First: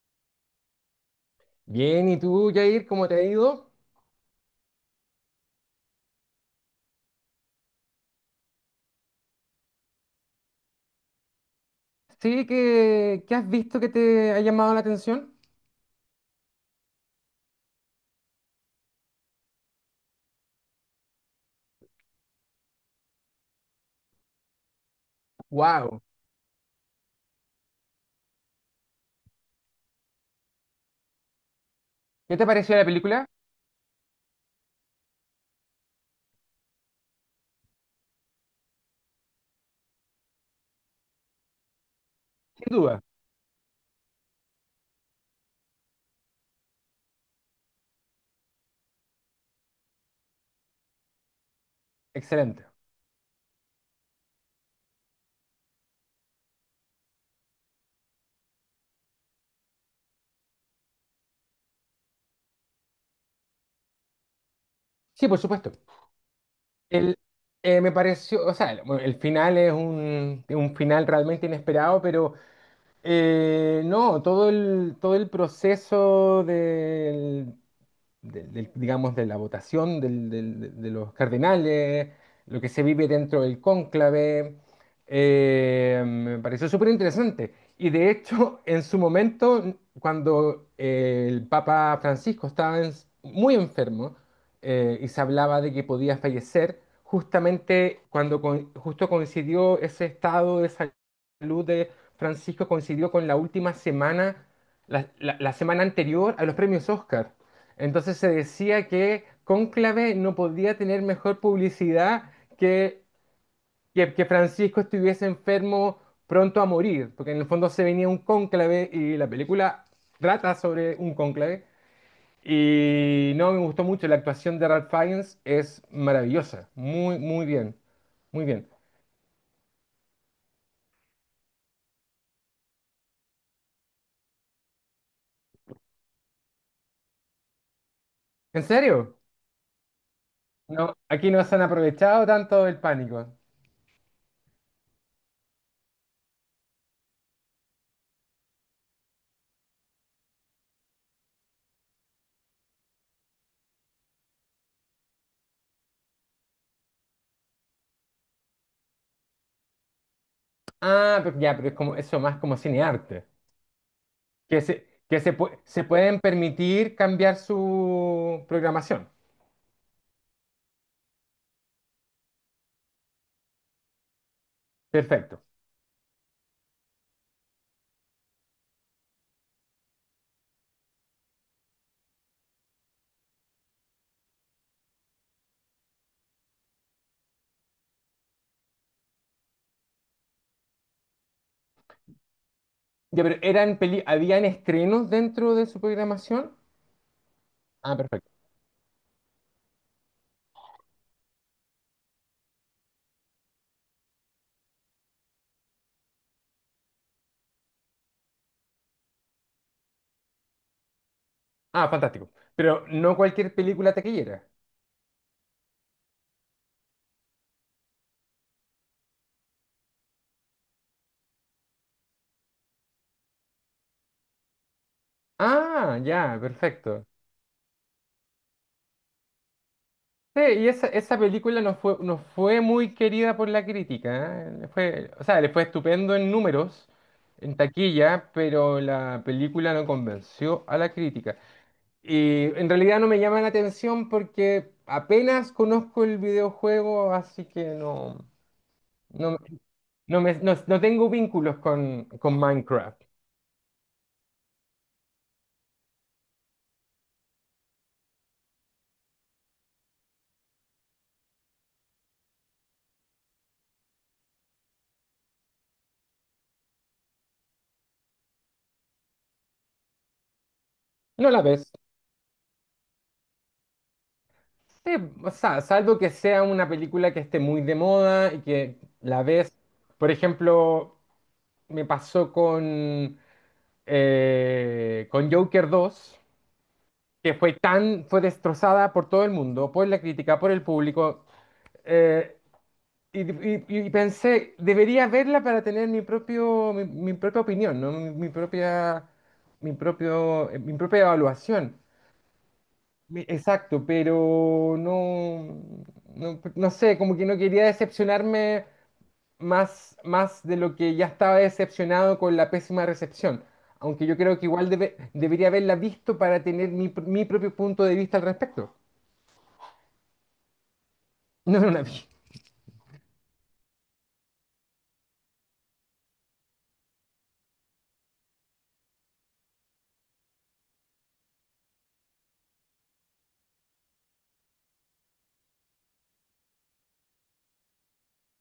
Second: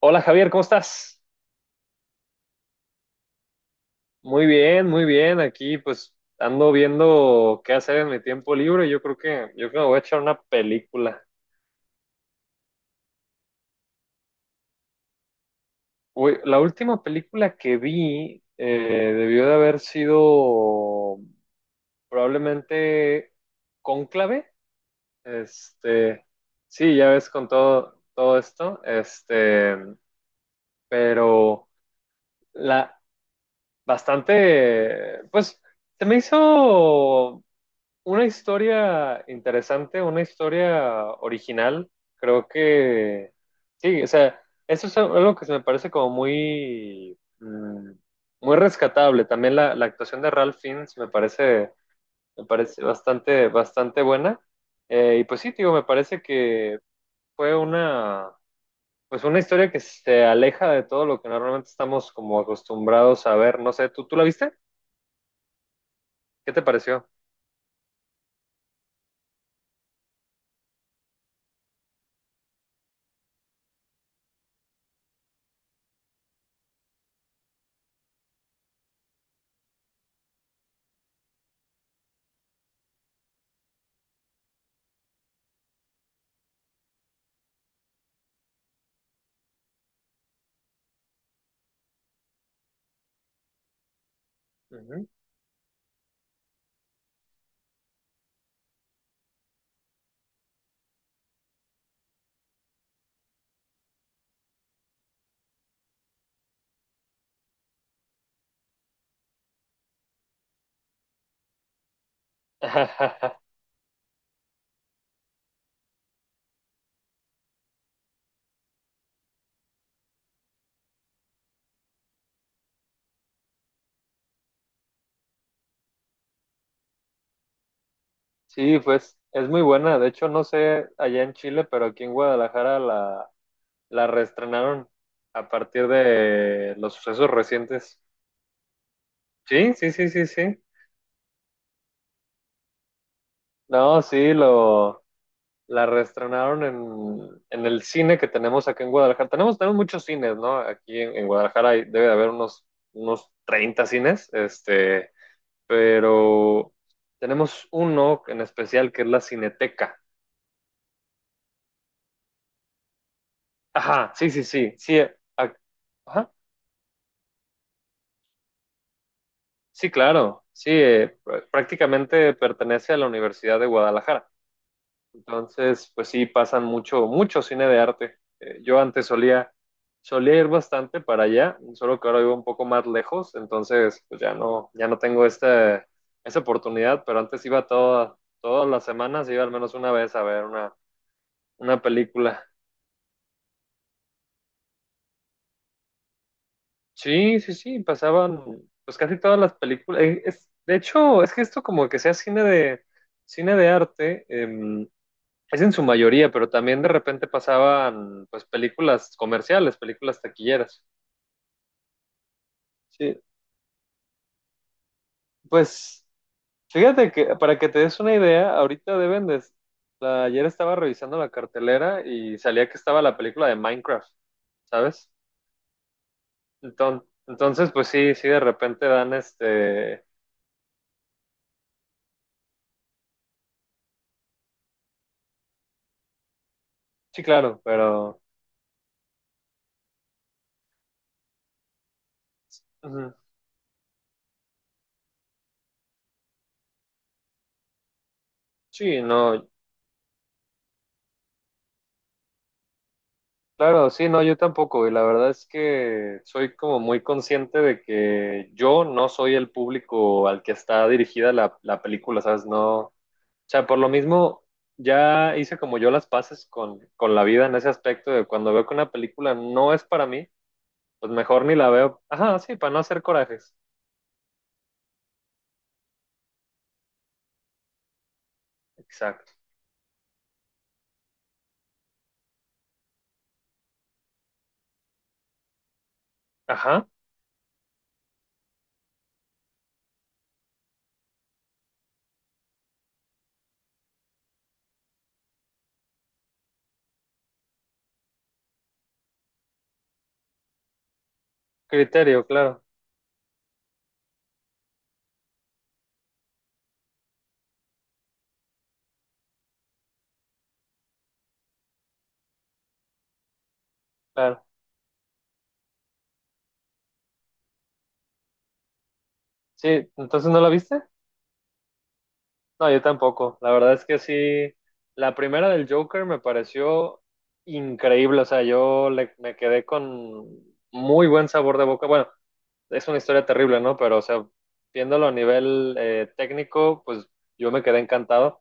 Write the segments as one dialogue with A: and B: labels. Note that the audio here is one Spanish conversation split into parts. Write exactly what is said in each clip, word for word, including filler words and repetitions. A: Hola Javier, ¿cómo estás?
B: Bien, ¿y tú, Jair, cómo te ha ido?
A: Muy bien, muy bien. Aquí pues ando viendo qué hacer en mi tiempo libre. Yo creo que, yo creo que me voy a echar una película.
B: Sí, ¿qué, qué has visto que te ha llamado la atención?
A: Uy, la última película que vi eh, debió de haber sido probablemente Cónclave.
B: ¡Wow!
A: Este, sí, ya ves con todo, todo esto. Este, pero
B: ¿Qué te pareció la
A: la
B: película?
A: bastante, pues se me hizo una historia interesante, una historia original, creo
B: Sin duda,
A: que sí. O sea, eso es algo que se me parece como muy, mm, muy rescatable. También la, la actuación de Ralph Fiennes me parece, me
B: excelente.
A: parece bastante, bastante buena. Eh, y pues sí, digo, me parece que fue una, pues una historia que se aleja de todo lo que normalmente estamos como acostumbrados a ver. No sé, ¿tú, tú la viste?
B: Sí, por supuesto.
A: ¿Qué te pareció?
B: El, eh, Me pareció, o sea, el, bueno, el final es un, un final realmente inesperado, pero eh, no, todo el, todo el proceso del del- del- digamos, de la votación del- del- de de los cardenales, lo que se vive dentro del cónclave. Eh, me pareció súper interesante. Y de hecho, en su momento, cuando eh, el Papa Francisco estaba en- muy enfermo, eh,
A: Ujú.
B: y se hablaba de que podía fallecer, justamente cuando con- justo coincidió ese estado de salud de Francisco, coincidió con la última semana, la la- la semana anterior a los premios Oscar. Entonces se decía que Cónclave no podía tener mejor publicidad que, que, que Francisco estuviese enfermo pronto a morir, porque en el fondo se venía un cónclave y la película trata sobre un cónclave. Y no, me gustó mucho, la actuación de Ralph Fiennes es maravillosa, muy, muy bien, muy bien.
A: Sí, pues es muy buena. De hecho, no sé allá en Chile, pero aquí en Guadalajara la, la reestrenaron a partir de los sucesos recientes.
B: ¿En serio?
A: Sí, sí, sí, sí, sí.
B: No, aquí no se han aprovechado tanto del pánico.
A: No, sí, lo, la reestrenaron en, en el cine que tenemos aquí en Guadalajara. Tenemos, tenemos muchos cines, ¿no? Aquí en, en Guadalajara hay- debe de haber unos, unos treinta cines, este, pero tenemos uno en especial que es la Cineteca.
B: Ah, pero ya, pero es como eso más como cinearte.
A: Ajá, sí, sí,
B: que
A: sí,
B: se,
A: sí.
B: que se,
A: ac-
B: pue- se pueden
A: Ajá.
B: permitir cambiar su programación.
A: Sí, claro, sí, eh, pr- prácticamente pertenece a la Universidad de Guadalajara.
B: Perfecto.
A: Entonces, pues sí, pasan mucho, mucho cine de arte. Eh, yo antes solía, solía ir bastante para allá, solo que ahora vivo un poco más lejos, entonces pues ya no, ya no tengo esta, esa oportunidad, pero antes iba toda, todas las semanas, iba al menos una vez a ver una, una película.
B: Ya, pero eran peli- ¿habían estrenos dentro de su programación?
A: Sí, sí, sí,
B: Ah, perfecto.
A: pasaban pues casi todas las películas. Eh, es- de hecho, es que esto como que sea cine de, cine de arte. eh, Es en su mayoría, pero también de repente pasaban pues películas comerciales, películas taquilleras.
B: Ah, fantástico. Pero no
A: Sí,
B: cualquier película taquillera.
A: pues fíjate que para que te des una idea, ahorita deben de... la- ayer estaba revisando la cartelera y salía que estaba la película de Minecraft, ¿sabes?
B: Ah, ya,
A: Enton-
B: perfecto.
A: Entonces, pues sí, sí, de repente dan este...
B: Sí, y esa, esa película no fue, no fue muy querida por la crítica, ¿eh? Le Fue, o sea, le fue estupendo en números,
A: Sí,
B: en
A: claro, pero...
B: taquilla, pero la película no convenció a la crítica. Y en realidad no
A: ujú.
B: me llama la atención porque apenas conozco el videojuego, así que no,
A: Sí,
B: no,
A: no,
B: no, me- no- no tengo vínculos con, con Minecraft.
A: claro, sí, no, yo tampoco, y la verdad es que soy como muy consciente de que yo no soy el público al que está dirigida la, la película, ¿sabes? No, o sea, por lo mismo, ya hice como yo las paces con, con la vida en ese aspecto de cuando veo que una película no es para mí, pues
B: ¿No la
A: mejor ni la
B: ves?
A: veo. Ajá, sí, para no hacer corajes.
B: Sí, o sea, salvo que sea una película que esté muy de moda y que la
A: Exacto.
B: ves. Por ejemplo, me pasó con, eh, con Joker dos,
A: Ajá,
B: que fue tan, fue destrozada por todo el mundo, por la crítica, por el público. eh, y, y- y pensé, debería verla para tener mi propio, mi, mi propia opinión, ¿no? Mi, mi propia, mi propio, eh, mi propia evaluación.
A: criterio, claro,
B: Mi- Exacto, pero no, no, no sé, como que no quería decepcionarme más, más de lo que ya estaba decepcionado con la pésima recepción. Aunque yo creo
A: claro.
B: que igual debe- debería haberla visto para tener mi, pr- mi propio punto de vista al respecto.
A: Sí, entonces ¿no la viste?
B: No, no la vi.
A: No, yo tampoco. La verdad es que sí, la primera del Joker me pareció increíble. O sea, yo le- me quedé con muy buen sabor de boca. Bueno, es una historia terrible, ¿no? Pero, o sea, viéndolo a nivel eh, técnico, pues yo me quedé encantado.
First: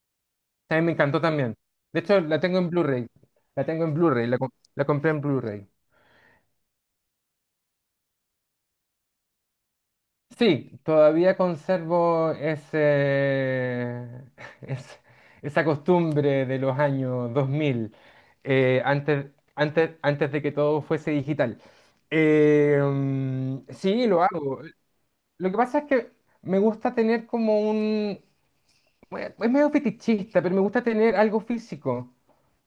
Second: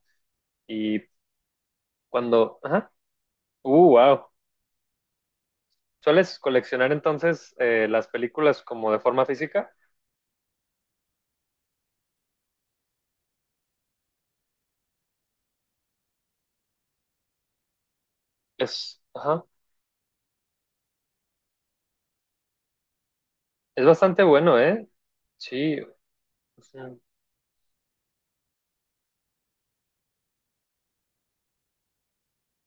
B: También me
A: Y
B: encantó también. De hecho, la tengo
A: cuando...
B: en
A: Ajá.
B: Blu-ray. La tengo
A: Uh,
B: en Blu-ray,
A: wow.
B: la, com- la compré en Blu-ray.
A: ¿Sueles coleccionar entonces eh, las películas como de forma física?
B: Sí, todavía conservo ese, es- esa costumbre de los años dos mil, eh,
A: Es...
B: antes,
A: Ajá.
B: antes, antes de que todo fuese digital. Eh, mm,
A: Es
B: sí, lo
A: bastante bueno,
B: hago.
A: ¿eh?
B: Lo que
A: Sí.
B: pasa es que me gusta
A: Ujú.
B: tener como un— Bueno, es medio fetichista, pero me gusta tener algo físico,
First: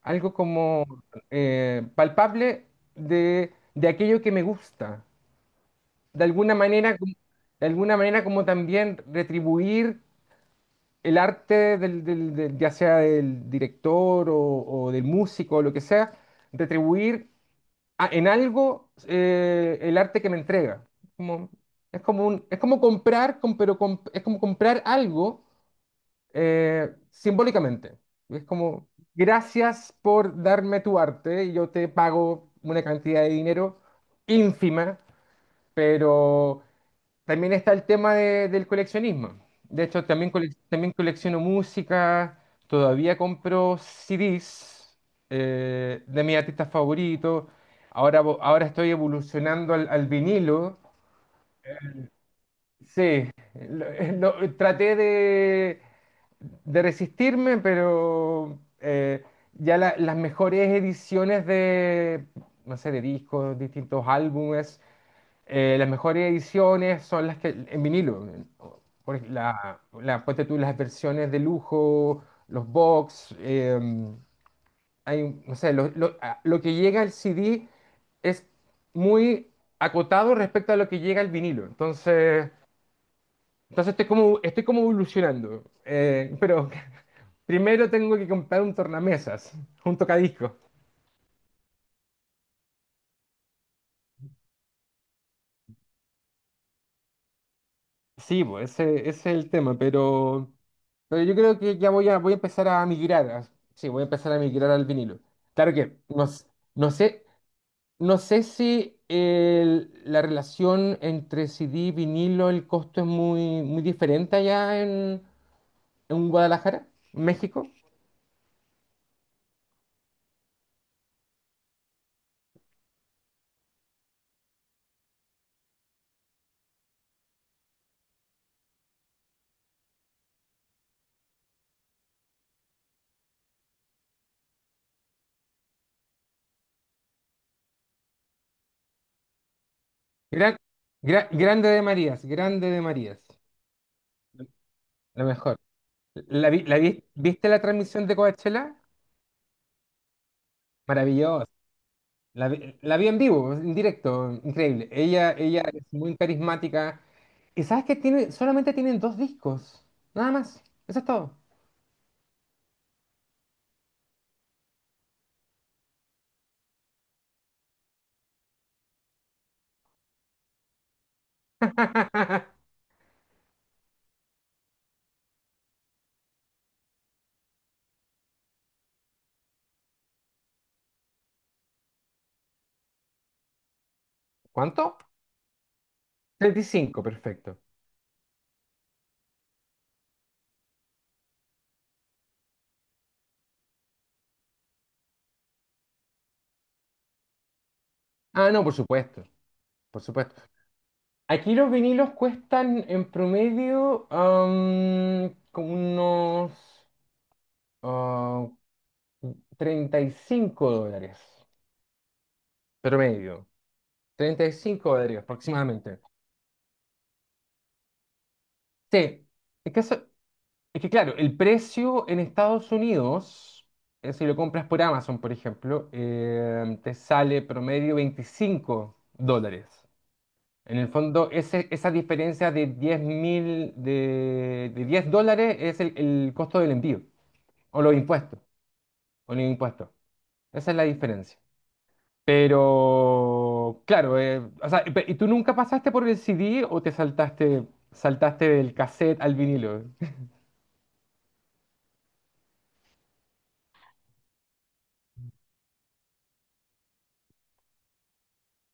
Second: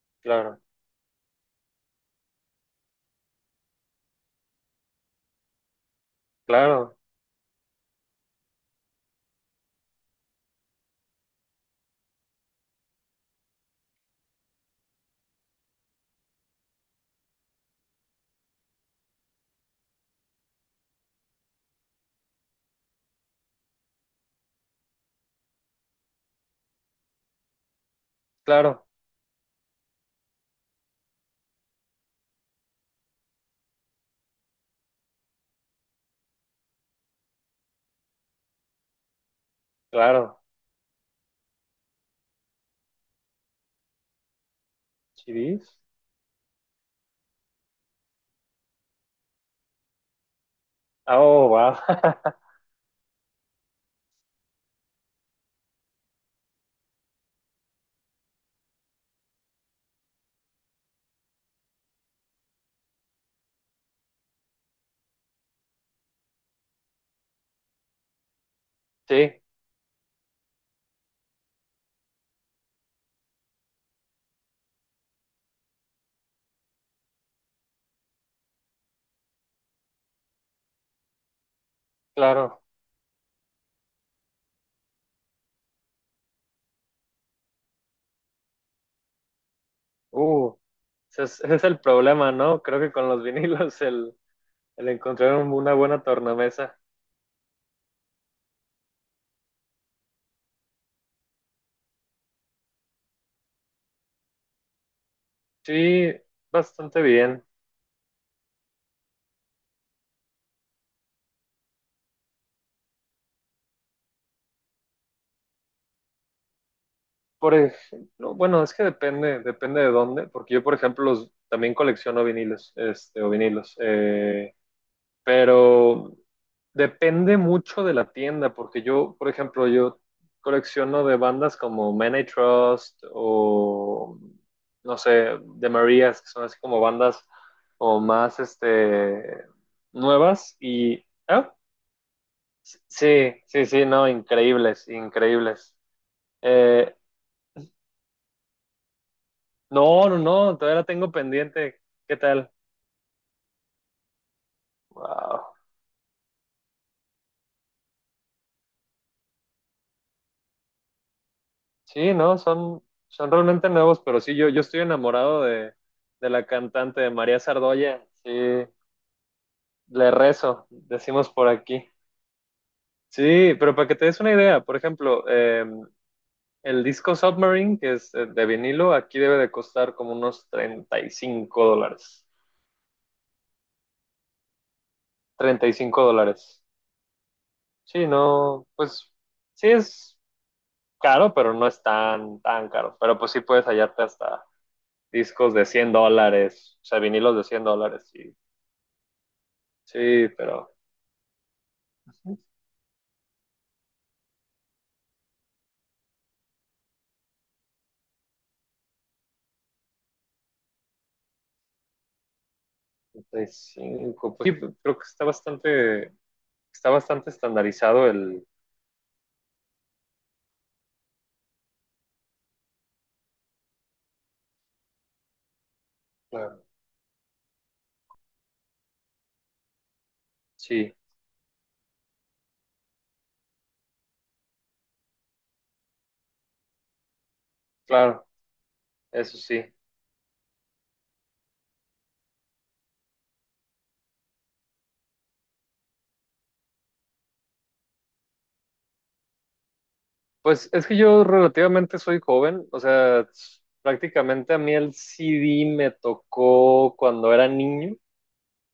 B: algo
A: Claro,
B: como eh, palpable de de aquello que me gusta de alguna
A: claro,
B: manera, como- de alguna manera, como también retribuir el arte del, del- del- ya sea del director o, o del músico o lo que sea, retribuir a- en algo eh, el arte que me entrega. Como, es como un- es como comprar, com- pero com es como comprar algo eh, simbólicamente. Es
A: claro,
B: como, gracias por darme tu arte, yo te pago una cantidad de dinero ínfima, pero también está el tema de- del coleccionismo. De hecho, también,
A: claro.
B: colec- también colecciono música, todavía compro C Ds
A: Chivis.
B: eh, de mis artistas favoritos. Ahora, vo- ahora estoy evolucionando al, al vinilo.
A: Oh, wow.
B: Sí, lo- eh, lo- traté de, de resistirme, pero eh, ya la- las mejores ediciones de, no sé, de discos, distintos álbumes, eh, las mejores ediciones son las que en vinilo. Por ej-
A: Sí,
B: la, la- ponte tú las versiones de lujo, los box, em, hay, un- no sé, lo, lo- a- lo que llega al C D es muy acotado respecto a lo que llega al vinilo. Entonces,
A: claro.
B: entonces estoy como, estoy como evolucionando. Eh, pero primero tengo que comprar un tornamesas, un tocadiscos.
A: Uh, ese es, ese es el problema, ¿no? Creo que con los vinilos el, el encontrar un- una buena tornamesa.
B: Sí, pues ese, ese es el tema, pero... Pero yo creo que ya voy a, voy a empezar a migrar. A- sí, voy a empezar a migrar al vinilo. Claro que
A: Sí,
B: no, s- no
A: bastante
B: sé,
A: bien.
B: no sé si el- la relación entre C D y vinilo, el costo es muy, muy diferente allá en, en Guadalajara, en
A: Por
B: México.
A: ejemplo, bueno, es que depende, depende de dónde, porque yo, por ejemplo, los, también colecciono vinilos, este, o vinilos. Eh, pero depende mucho de la tienda, porque yo, por ejemplo, yo colecciono de bandas como Man I Trust o, no sé, The Marías, que son así como bandas o más, este, nuevas
B: Gran-
A: y...
B: gra-
A: ah,
B: grande de Marías, grande de Marías.
A: sí, sí, sí, no, increíbles,
B: Lo mejor.
A: increíbles.
B: ¿La, vi- la
A: Eh,
B: vi- viste la transmisión de Coachella?
A: no, no, no, todavía la tengo
B: Maravilloso.
A: pendiente. ¿Qué
B: La,
A: tal?
B: vi la vi en vivo, en directo, increíble. Ella,
A: Wow.
B: ella es muy carismática. ¿Y sabes qué tiene? Solamente tienen dos discos. Nada más. Eso es todo.
A: Sí, no, son, son realmente nuevos, pero sí, yo, yo estoy enamorado de, de la cantante María Sardoya. Sí, le rezo, decimos por aquí. Sí, pero para que te des una idea, por ejemplo, eh, el disco Submarine, que es eh, de vinilo, aquí debe de costar como unos treinta y cinco dólares.
B: ¿Cuánto?
A: Treinta y cinco
B: Treinta
A: dólares.
B: y cinco, perfecto.
A: Sí, no, pues sí es caro, pero no es tan, tan caro. Pero pues sí puedes hallarte hasta discos de cien dólares, o sea, vinilos de cien dólares y
B: Ah, no, por supuesto. Por
A: sí,
B: supuesto.
A: pero
B: Aquí los vinilos cuestan en promedio am, como unos ah, treinta y cinco dólares. Promedio.
A: sesenta y cinco,
B: treinta
A: pues,
B: y
A: sí,
B: cinco
A: creo que
B: dólares
A: está
B: aproximadamente.
A: bastante, está bastante estandarizado el...
B: Sí, es que, eso- es que claro, el precio en Estados Unidos, eh, si lo compras por Amazon, por ejemplo,
A: Claro.
B: eh, te sale promedio veinticinco dólares. En el
A: Sí,
B: fondo, ese, esa diferencia de diez mil, de, de diez dólares es el, el costo del envío, o los
A: claro,
B: impuestos, o
A: eso
B: los
A: sí.
B: impuestos. Esa es la diferencia. Pero, claro, eh, o sea, pe- ¿y tú nunca pasaste por el C D o te saltaste, saltaste del cassette al vinilo?
A: Pues es que yo relativamente soy joven, o sea, prácticamente a mí el C D me tocó cuando era niño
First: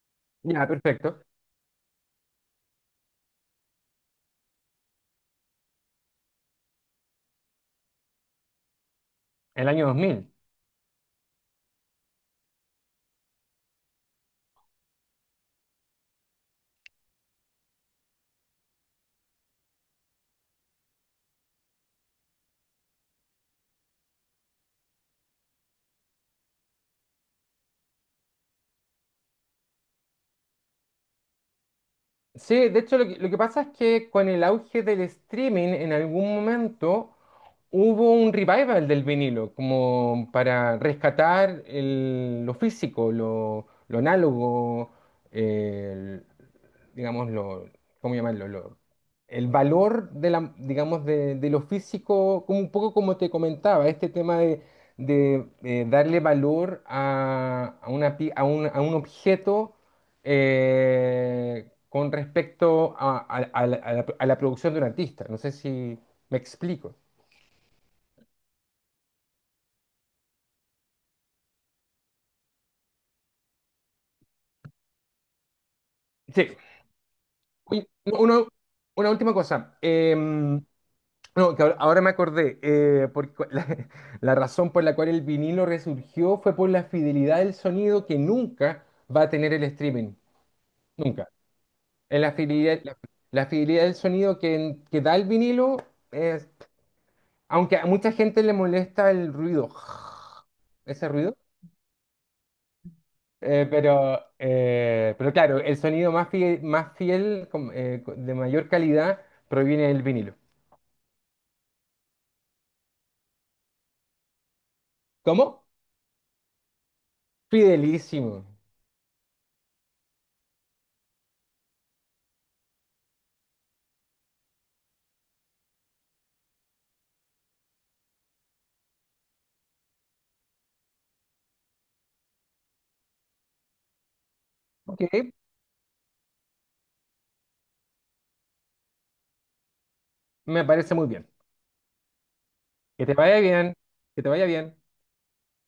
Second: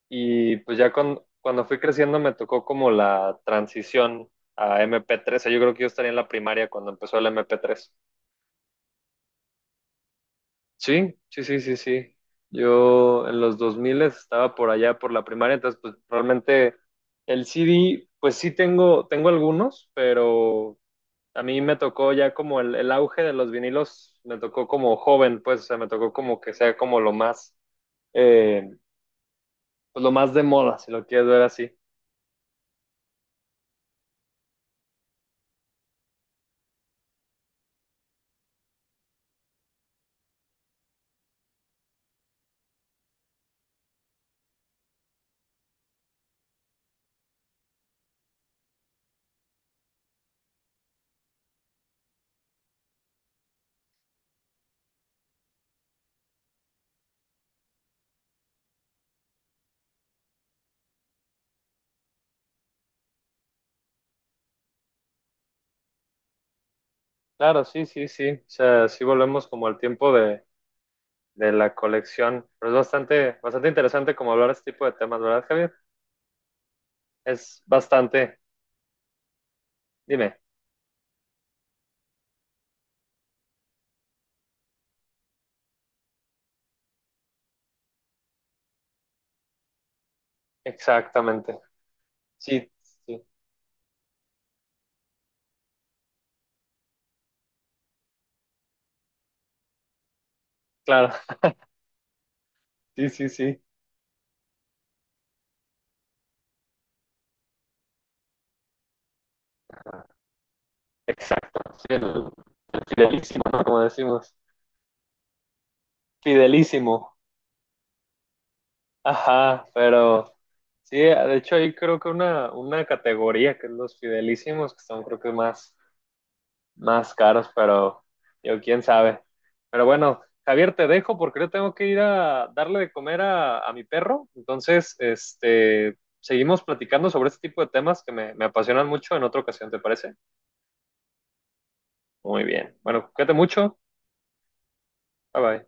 A: y
B: Ya,
A: pues ya
B: perfecto.
A: cuando, cuando fui creciendo me tocó como la transición a M P tres, o sea, yo creo que yo estaría en la primaria cuando empezó el M P tres.
B: El año dos mil.
A: Sí, sí, sí, sí, sí. Yo en los dos mil estaba por allá por la primaria, entonces pues realmente el C D, pues sí tengo, tengo algunos, pero a mí me tocó ya como el, el auge de los vinilos, me tocó como joven, pues, o sea, me tocó como que sea como lo más, eh, pues lo más de moda, si lo quieres ver así.
B: Sí, de hecho lo que, lo que pasa es que con el auge del streaming en algún momento hubo un revival del vinilo, como para rescatar el- lo físico, lo, lo análogo, el- digamos, lo, ¿cómo llamarlo? Lo- el valor de la, digamos, de, de lo físico, como un poco como te comentaba, este tema de, de, eh, darle valor a, a una, pi- a un, a un objeto eh, con respecto a, a- a la, a la- a la producción de un artista. No sé si me explico.
A: Claro, sí, sí, sí, o sea, sí volvemos como al tiempo de, de la colección, pero es bastante, bastante interesante como hablar este tipo de temas, ¿verdad, Javier?
B: Sí.
A: Es
B: Oye,
A: bastante,
B: uno- una última cosa. Eh,
A: dime.
B: no, que ahora ahora me acordé, eh, porque la, la razón por la cual el vinilo resurgió fue por la fidelidad del sonido que nunca va a tener el streaming. Nunca.
A: Exactamente.
B: Es la
A: Sí,
B: fidelidad, la,
A: sí,
B: la fidelidad del sonido que, que da el vinilo, es, aunque a mucha gente le molesta el ruido, ese
A: claro.
B: ruido.
A: Sí, sí, sí.
B: Eh, pero, eh, pero claro, el sonido más fiel, más fiel com- eh, co- de mayor calidad proviene del vinilo.
A: Exacto. Sí, el, el fidelísimo, ¿no? Como decimos.
B: ¿Cómo?
A: Fidelísimo.
B: Fidelísimo.
A: Ajá, pero sí, de hecho hay creo que una, una categoría que es los fidelísimos, que son creo que más, más caros, pero yo quién sabe. Pero bueno, Javier, te dejo porque yo tengo que ir a darle de comer a, a mi perro. Entonces,
B: Ok,
A: este, seguimos platicando sobre este tipo de temas que me, me apasionan mucho en otra ocasión, ¿te parece?
B: me parece muy bien.
A: Muy bien.
B: Que
A: Bueno,
B: te
A: cuídate
B: vaya bien,
A: mucho.
B: que te vaya bien.
A: Bye bye.